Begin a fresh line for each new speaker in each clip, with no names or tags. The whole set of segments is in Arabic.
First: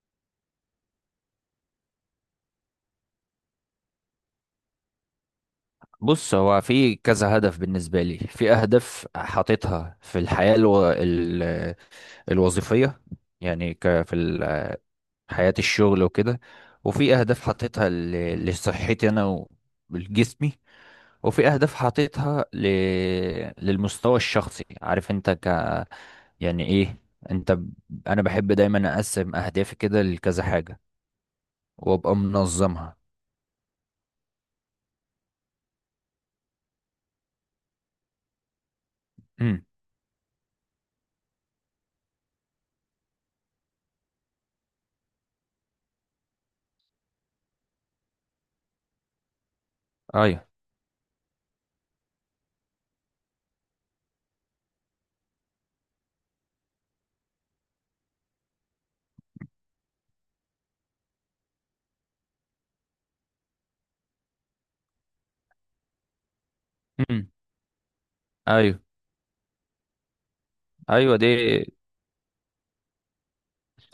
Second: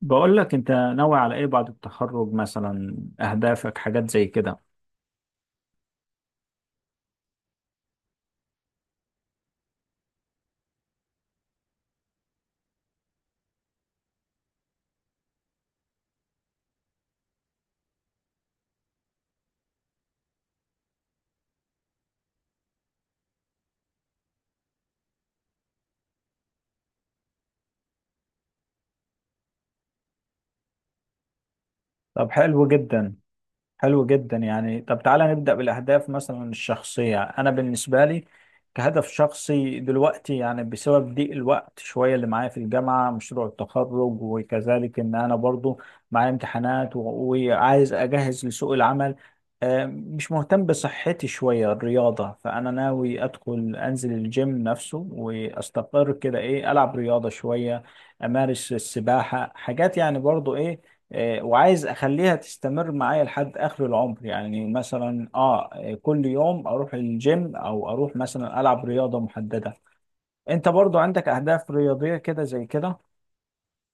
بقول لك انت ناوي على ايه بعد التخرج؟ مثلا اهدافك، حاجات زي كده.
بص، هو في كذا هدف بالنسبة لي. في أهداف حاططها في الحياة الوظيفية. يعني في حياة الشغل وكده. وفي أهداف حاططها لصحتي أنا ولجسمي. وفي أهداف حاططها للمستوى الشخصي. عارف أنت، يعني إيه، أنت أنا بحب دايما أقسم أهدافي كده لكذا حاجة، وأبقى
طب حلو
منظمها.
جدا، حلو جدا، يعني طب تعالى نبدأ بالأهداف، مثلا الشخصية. أنا بالنسبة لي كهدف
امم.
شخصي دلوقتي، يعني بسبب ضيق الوقت شوية اللي معايا في الجامعة، مشروع التخرج، وكذلك إن أنا برضو معايا امتحانات وعايز أجهز لسوق العمل. مش
أيوه.
مهتم بصحتي شوية، الرياضة، فأنا ناوي أدخل أنزل الجيم نفسه وأستقر كده، إيه، ألعب رياضة شوية، امارس السباحه، حاجات يعني برضو ايه. وعايز اخليها تستمر معايا لحد اخر العمر، يعني مثلا كل يوم اروح
امم.
الجيم او اروح مثلا
ايوه.
العب رياضه محدده. انت برضو
ايوه
عندك
دي.
اهداف رياضيه كده زي كده؟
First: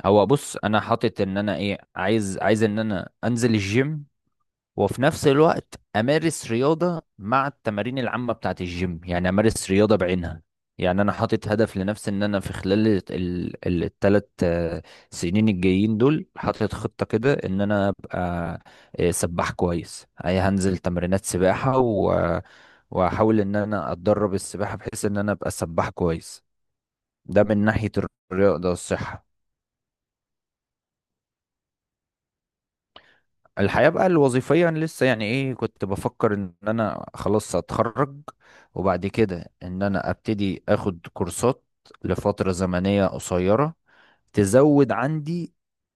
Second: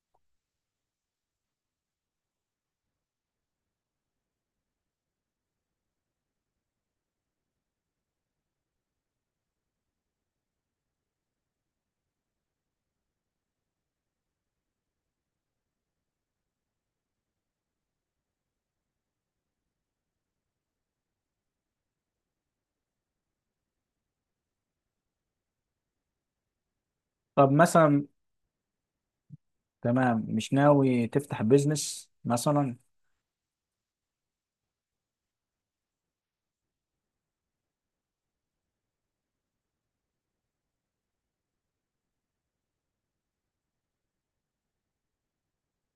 هو بص، انا حاطط ان انا ايه عايز ان انا انزل الجيم، وفي نفس الوقت امارس رياضة مع التمارين العامة بتاعت الجيم، يعني امارس رياضة بعينها. يعني انا حاطط هدف لنفسي ان انا في خلال الثلاث سنين الجايين دول، حاطط خطة كده ان انا ابقى سباح كويس. اي هنزل تمرينات سباحة، واحاول ان انا اتدرب السباحة بحيث ان انا ابقى سباح كويس. ده
طب
من ناحية
مثلا.
الرياضة والصحة.
تمام، مش ناوي تفتح بيزنس مثلا؟
الحياة بقى الوظيفية، أنا لسه يعني ايه كنت بفكر ان انا خلاص هتخرج، وبعد كده ان انا ابتدي اخد كورسات لفترة زمنية قصيرة تزود عندي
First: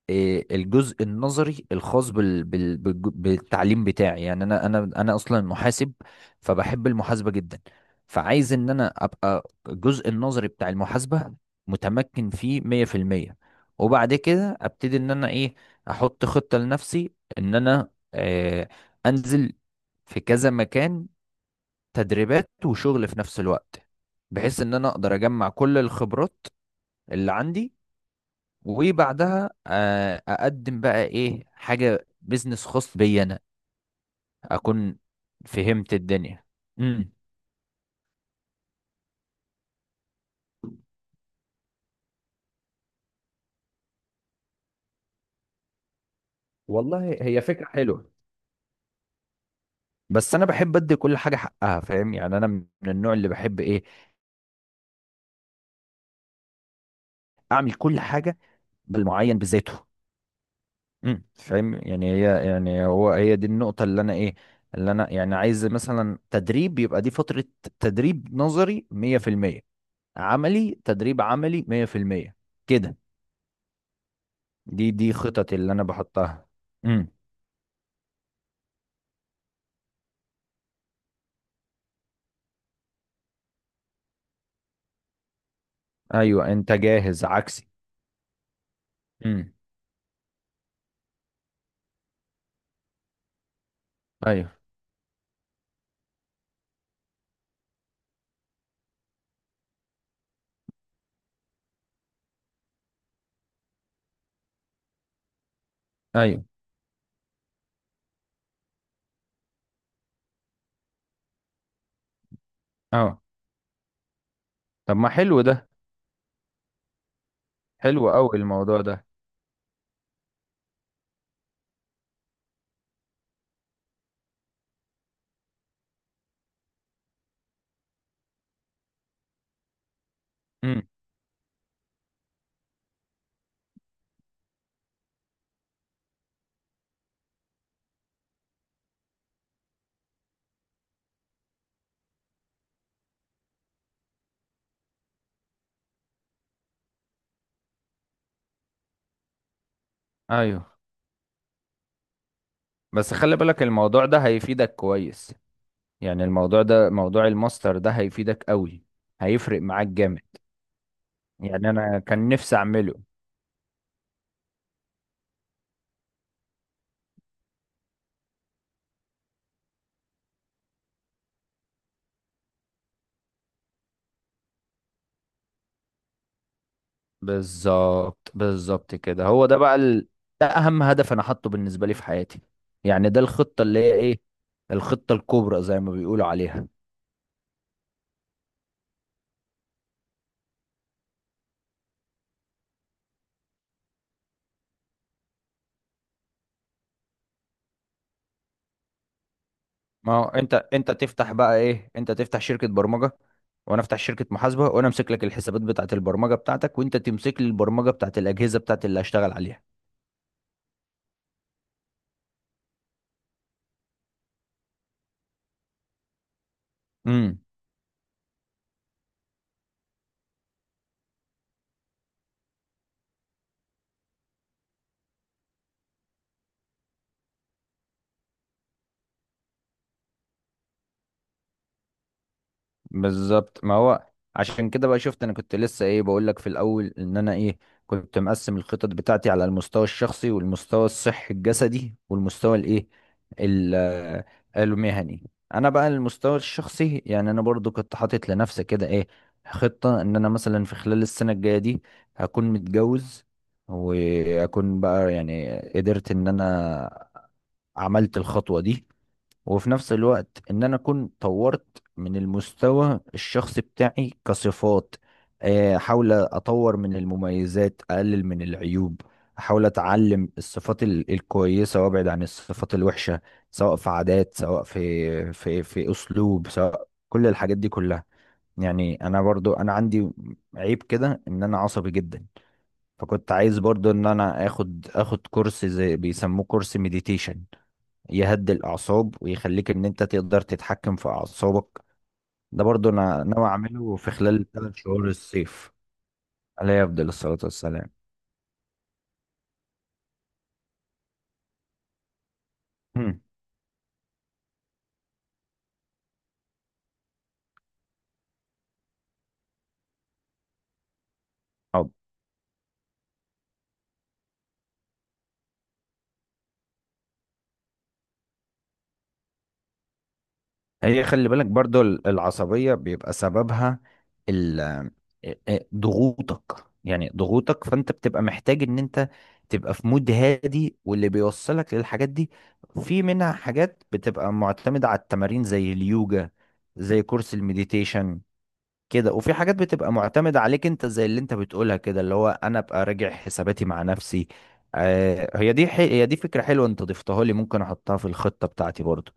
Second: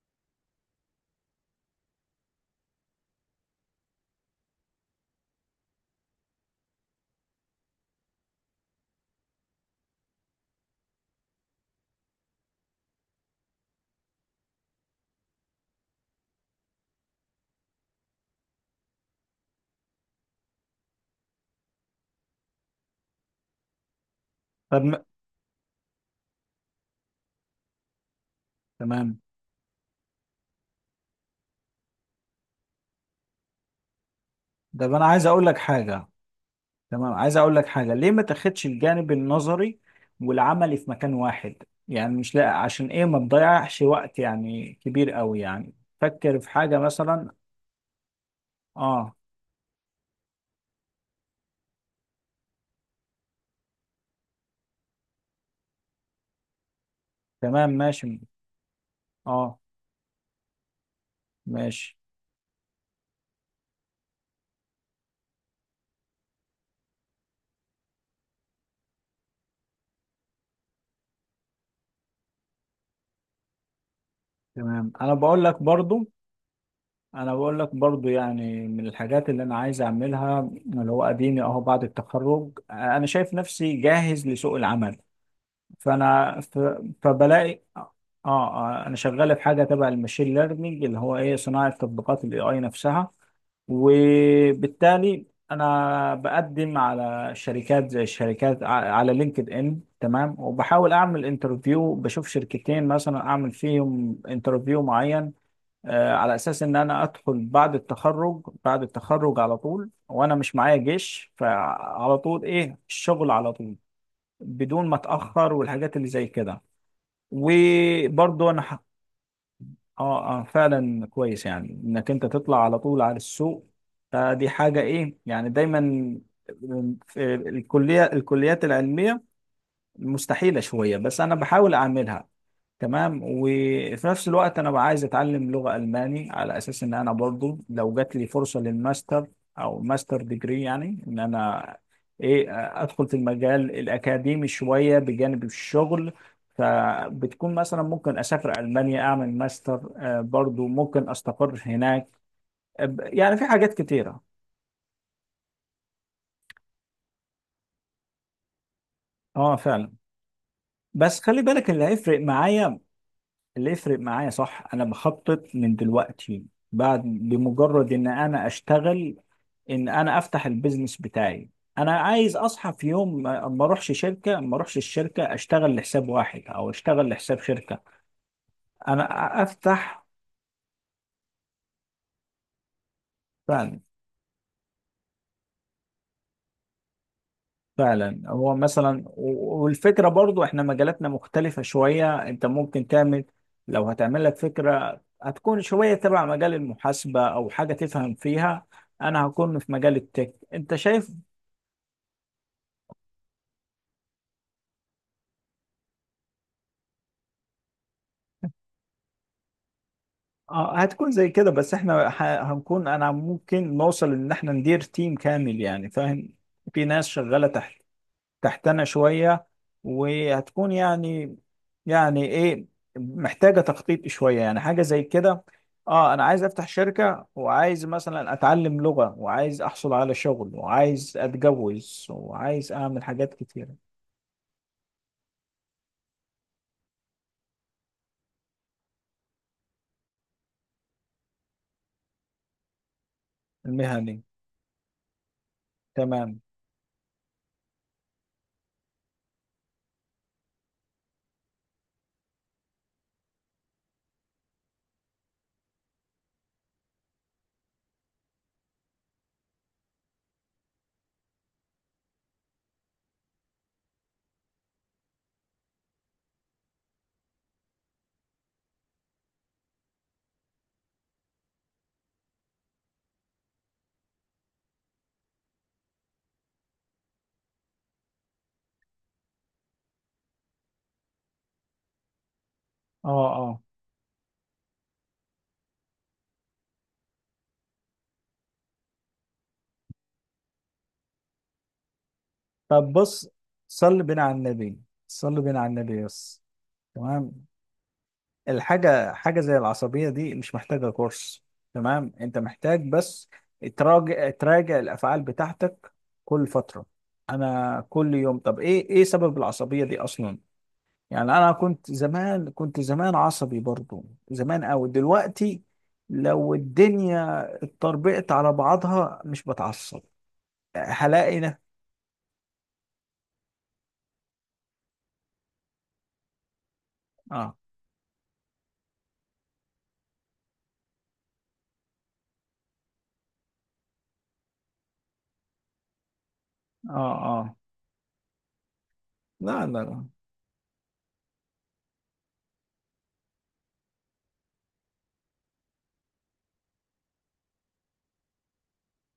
الجزء النظري الخاص بالتعليم بتاعي. يعني انا اصلا محاسب، فبحب المحاسبه جدا، فعايز ان انا ابقى الجزء النظري بتاع المحاسبه متمكن فيه 100%، وبعد كده ابتدي ان انا ايه احط خطه لنفسي ان انا انزل في كذا مكان تدريبات وشغل في نفس الوقت، بحيث ان
طب
انا
م-
اقدر اجمع كل الخبرات اللي عندي،
تمام.
وبعدها اقدم بقى ايه حاجه بيزنس خاص بي انا،
طب
اكون
انا عايز اقول لك
فهمت
حاجه.
الدنيا.
تمام،
امم.
عايز اقول لك حاجه، ليه ما تاخدش الجانب النظري والعملي في مكان واحد؟ يعني مش لا عشان ايه، ما تضيعش وقت يعني كبير قوي يعني، فكر في حاجه
والله،
مثلا.
هي فكرة حلوة،
اه،
بس انا بحب ادي كل حاجه حقها. فاهم؟ يعني انا من النوع اللي بحب ايه
تمام
اعمل كل
ماشي.
حاجه بالمعين
اه،
بذاته. امم، فاهم؟
ماشي.
يعني هي، يعني هو، هي دي النقطه اللي انا ايه اللي انا يعني عايز، مثلا تدريب. يبقى دي فتره تدريب نظري 100%، عملي تدريب عملي 100%، كده. دي
تمام.
دي
انا بقول
خططي
لك
اللي انا
برضو
بحطها. امم.
انا بقول لك برضو يعني من الحاجات اللي انا عايز اعملها، اللي هو اديني اهو بعد التخرج، انا شايف نفسي جاهز لسوق العمل، فانا
ايوه، انت جاهز
فبلاقي،
عكسي.
اه. انا شغال في
امم.
حاجه تبع المشين ليرنينج، اللي هو ايه صناعه تطبيقات الاي اي نفسها،
ايوه.
وبالتالي انا بقدم على شركات زي الشركات على لينكد ان. تمام. وبحاول اعمل انترفيو، بشوف شركتين مثلا اعمل فيهم انترفيو معين، على
ايوه.
اساس ان انا ادخل بعد التخرج على طول وانا مش معايا جيش، فعلى طول ايه
اه.
الشغل على طول، بدون ما
طب ما حلو
اتاخر
ده،
والحاجات اللي زي كده.
حلو قوي
وبرضه انا
الموضوع ده.
اه، اه، فعلا كويس، يعني انك انت تطلع على طول على السوق، فدي حاجه، ايه، يعني دايما في الكليه، الكليات العلميه مستحيله
امم.
شويه، بس انا بحاول اعملها. تمام. وفي نفس الوقت انا بقى عايز اتعلم لغة الماني على اساس ان انا برضو لو جات لي فرصة للماستر او ماستر ديجري، يعني ان انا ايه ادخل في المجال الاكاديمي شوية بجانب الشغل، فبتكون مثلا ممكن اسافر المانيا اعمل ماستر، برضو
ايوه.
ممكن استقر هناك.
بس خلي
يعني في
بالك
حاجات
الموضوع ده
كتيرة.
هيفيدك كويس. يعني الموضوع ده، موضوع الماستر ده، هيفيدك قوي،
اه،
هيفرق معاك
فعلا.
جامد.
بس خلي بالك
يعني
اللي
انا
هيفرق
كان نفسي
معايا،
اعمله.
اللي يفرق معايا صح، انا بخطط من دلوقتي، بعد بمجرد ان انا اشتغل ان انا افتح البيزنس بتاعي، انا عايز اصحى في يوم ما ما اروحش الشركه، اشتغل لحساب واحد او اشتغل لحساب شركه،
بالظبط بالظبط
انا
كده، هو ده بقى
افتح.
ده اهم هدف انا حاطه بالنسبة لي في حياتي. يعني ده الخطة اللي
فعلا،
هي ايه، الخطة الكبرى زي ما بيقولوا عليها.
فعلا. هو مثلا والفكره برضو احنا مجالاتنا مختلفه شويه، انت ممكن تعمل، لو هتعمل لك فكره هتكون شويه تبع مجال المحاسبه او حاجه تفهم فيها، انا هكون في مجال
ما هو
التك،
انت
انت
انت
شايف.
تفتح بقى ايه، انت تفتح شركة برمجة، وانا افتح شركة محاسبة، وانا امسك لك الحسابات بتاعة البرمجة بتاعتك، وانت تمسك لي البرمجة بتاعة الأجهزة بتاعة اللي هشتغل عليها.
اه، هتكون زي كده، بس احنا هنكون، انا ممكن نوصل ان احنا ندير تيم كامل يعني، فاهم، في ناس
امم.
شغالة تحت تحتنا شوية، وهتكون يعني، يعني ايه، محتاجة تخطيط شوية، يعني حاجة زي كده. اه، انا عايز افتح شركة وعايز مثلا اتعلم لغة وعايز احصل على شغل وعايز اتجوز وعايز اعمل حاجات
بالظبط. ما
كتيرة.
هو عشان كده بقى شفت، انا كنت لسه ايه بقول لك في الاول ان انا ايه كنت مقسم الخطط بتاعتي على المستوى الشخصي، والمستوى الصحي الجسدي، والمستوى الايه ال-
المهني.
آه، المهني. انا بقى المستوى
تمام.
الشخصي، يعني انا برضو كنت حاطط لنفسي كده ايه خطة ان انا مثلا في خلال السنة الجاية دي هكون متجوز، واكون بقى يعني قدرت ان انا عملت الخطوة دي. وفي نفس الوقت ان انا اكون طورت من المستوى الشخصي بتاعي كصفات. احاول اطور من المميزات، اقلل من العيوب، احاول اتعلم الصفات الكويسه وابعد عن الصفات الوحشه، سواء في عادات، سواء في اسلوب، سواء كل الحاجات دي كلها. يعني انا برضو انا عندي عيب كده ان انا عصبي جدا.
اه،
فكنت عايز
اه.
برضو ان انا اخد كورس زي بيسموه كورس مديتيشن، يهدي الأعصاب ويخليك إن أنت تقدر تتحكم في أعصابك. ده برضو
طب
أنا
بص،
ناوي أعمله
صلي
في
بينا على
خلال ثلاث
النبي،
شهور
صلي بينا على
الصيف.
النبي بس.
عليه أفضل الصلاة
تمام.
والسلام.
الحاجة، حاجة زي العصبية دي مش محتاجة كورس، تمام، انت محتاج
هم.
بس تراجع الافعال بتاعتك كل فترة. انا كل يوم، طب ايه، ايه سبب العصبية دي اصلا؟ يعني انا
طب،
كنت زمان عصبي برضو، زمان اوي. دلوقتي لو الدنيا اتطربقت على بعضها مش بتعصب،
هي خلي
هلاقي
بالك
ده.
برضو العصبية بيبقى سببها ال- ضغوطك. يعني
اه،
ضغوطك، فأنت بتبقى محتاج إن أنت تبقى في مود هادي. واللي بيوصلك للحاجات دي، في منها حاجات بتبقى معتمدة على التمارين زي اليوجا، زي
اه،
كورس
اه.
المديتيشن كده. وفي حاجات
لا، لا،
بتبقى
لا.
معتمدة عليك انت، زي اللي انت بتقولها كده، اللي هو انا ابقى راجع حساباتي مع نفسي. هي دي فكرة حلوة، انت ضفتها لي، ممكن احطها في الخطة بتاعتي برضو.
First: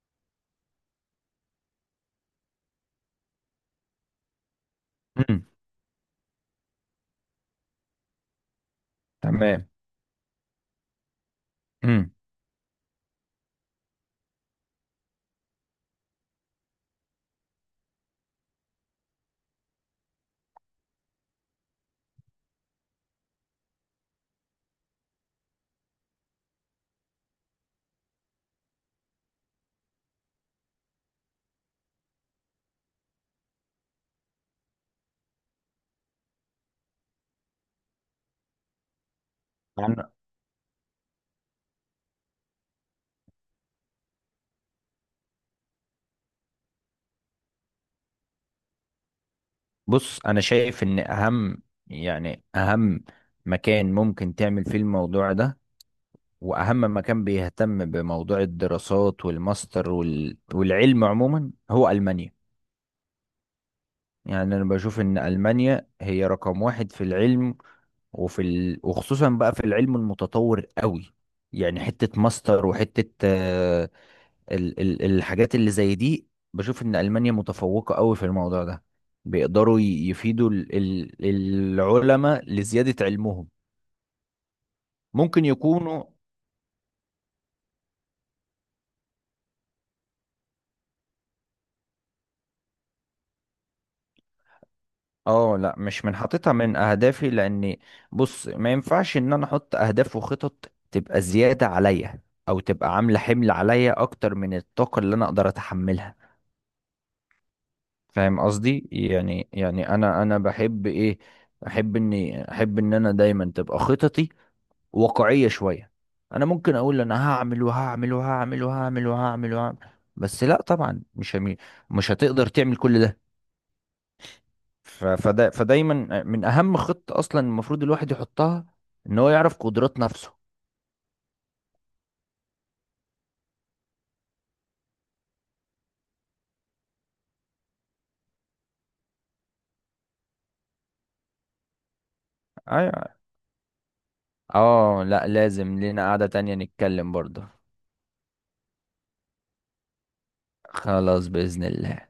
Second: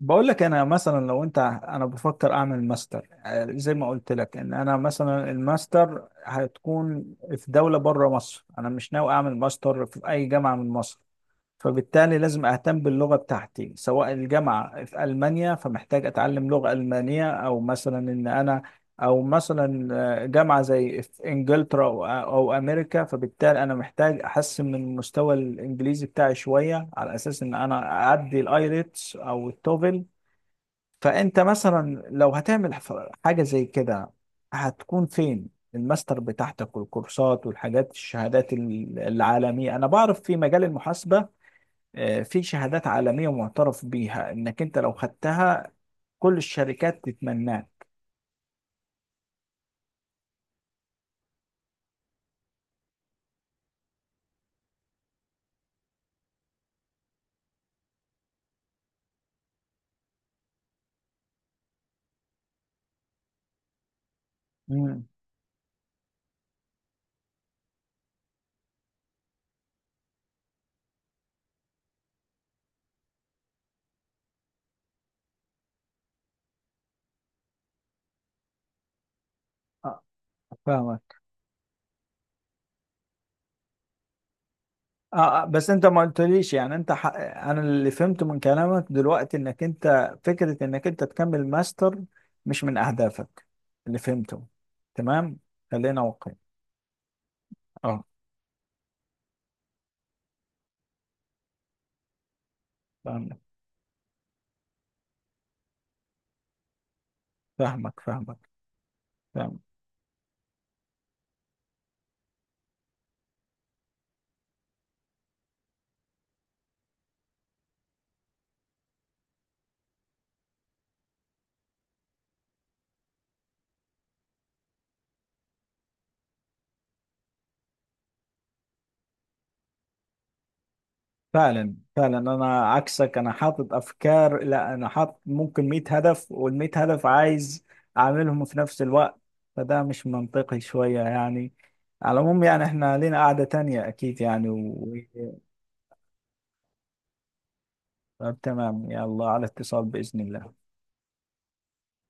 بقول لك انا مثلا، لو انت، انا بفكر اعمل ماستر، زي ما قلت لك، ان انا مثلا
امم.
الماستر هتكون في دولة بره مصر، انا مش ناوي اعمل
تمام.
ماستر في اي جامعة من مصر،
امم.
فبالتالي لازم اهتم باللغة بتاعتي، سواء الجامعة في المانيا فمحتاج اتعلم لغة المانية، او مثلا جامعة زي في انجلترا او أو امريكا، فبالتالي انا محتاج احسن من مستوى الانجليزي بتاعي شوية على اساس ان انا اعدي الايلتس او التوفل. فانت مثلا لو هتعمل حاجه زي كده، هتكون فين الماستر بتاعتك والكورسات والحاجات، الشهادات العالميه؟ انا
انا
بعرف في مجال المحاسبه في شهادات عالميه معترف بيها، انك انت لو خدتها كل الشركات تتمناك.
بص، انا شايف ان اهم، يعني اهم مكان ممكن تعمل فيه الموضوع ده، واهم مكان بيهتم بموضوع الدراسات والماستر والعلم عموما، هو المانيا. يعني انا بشوف
امم.
ان المانيا هي رقم واحد في العلم، وخصوصا بقى في العلم المتطور قوي. يعني حتة ماستر وحتة الحاجات اللي زي دي، بشوف ان ألمانيا متفوقة قوي في الموضوع ده. بيقدروا
آه،
يفيدوا
فاهمك.
العلماء لزيادة علمهم. ممكن
بس انت ما
يكونوا.
قلتليش، يعني انت انا اللي فهمته من كلامك دلوقتي، انك انت فكره انك انت تكمل ماستر مش من اهدافك، اللي فهمته. تمام.
اه. لا،
خلينا
مش من
واقعيين.
حاططها من اهدافي. لاني،
اه،
بص، ما ينفعش ان انا احط اهداف وخطط تبقى زيادة عليا او تبقى عاملة
فاهمك،
حمل عليا اكتر من الطاقة اللي انا اقدر اتحملها.
فاهمك، فاهمك،
فاهم قصدي؟ يعني
فاهمك.
يعني انا بحب ايه، احب ان انا دايما تبقى خططي واقعية شوية. انا ممكن اقول انا هعمل وهعمل وهعمل وهعمل وهعمل وهعمل، بس لا طبعا مش مش هتقدر تعمل كل ده. فدايما من اهم خطة اصلا المفروض الواحد يحطها ان هو يعرف قدرات نفسه.
فعلا، فعلا، انا عكسك، انا حاطط افكار، لا انا حاطط ممكن 100 هدف، وال 100 هدف عايز اعملهم في نفس الوقت، فده مش منطقي شوية يعني. على العموم يعني احنا
ايوه.
لينا قعدة تانية اكيد يعني
اه. لا،
و-
لازم لينا قعدة تانية نتكلم برضه.
طب تمام، يلا، على اتصال بإذن الله.
خلاص، بإذن الله.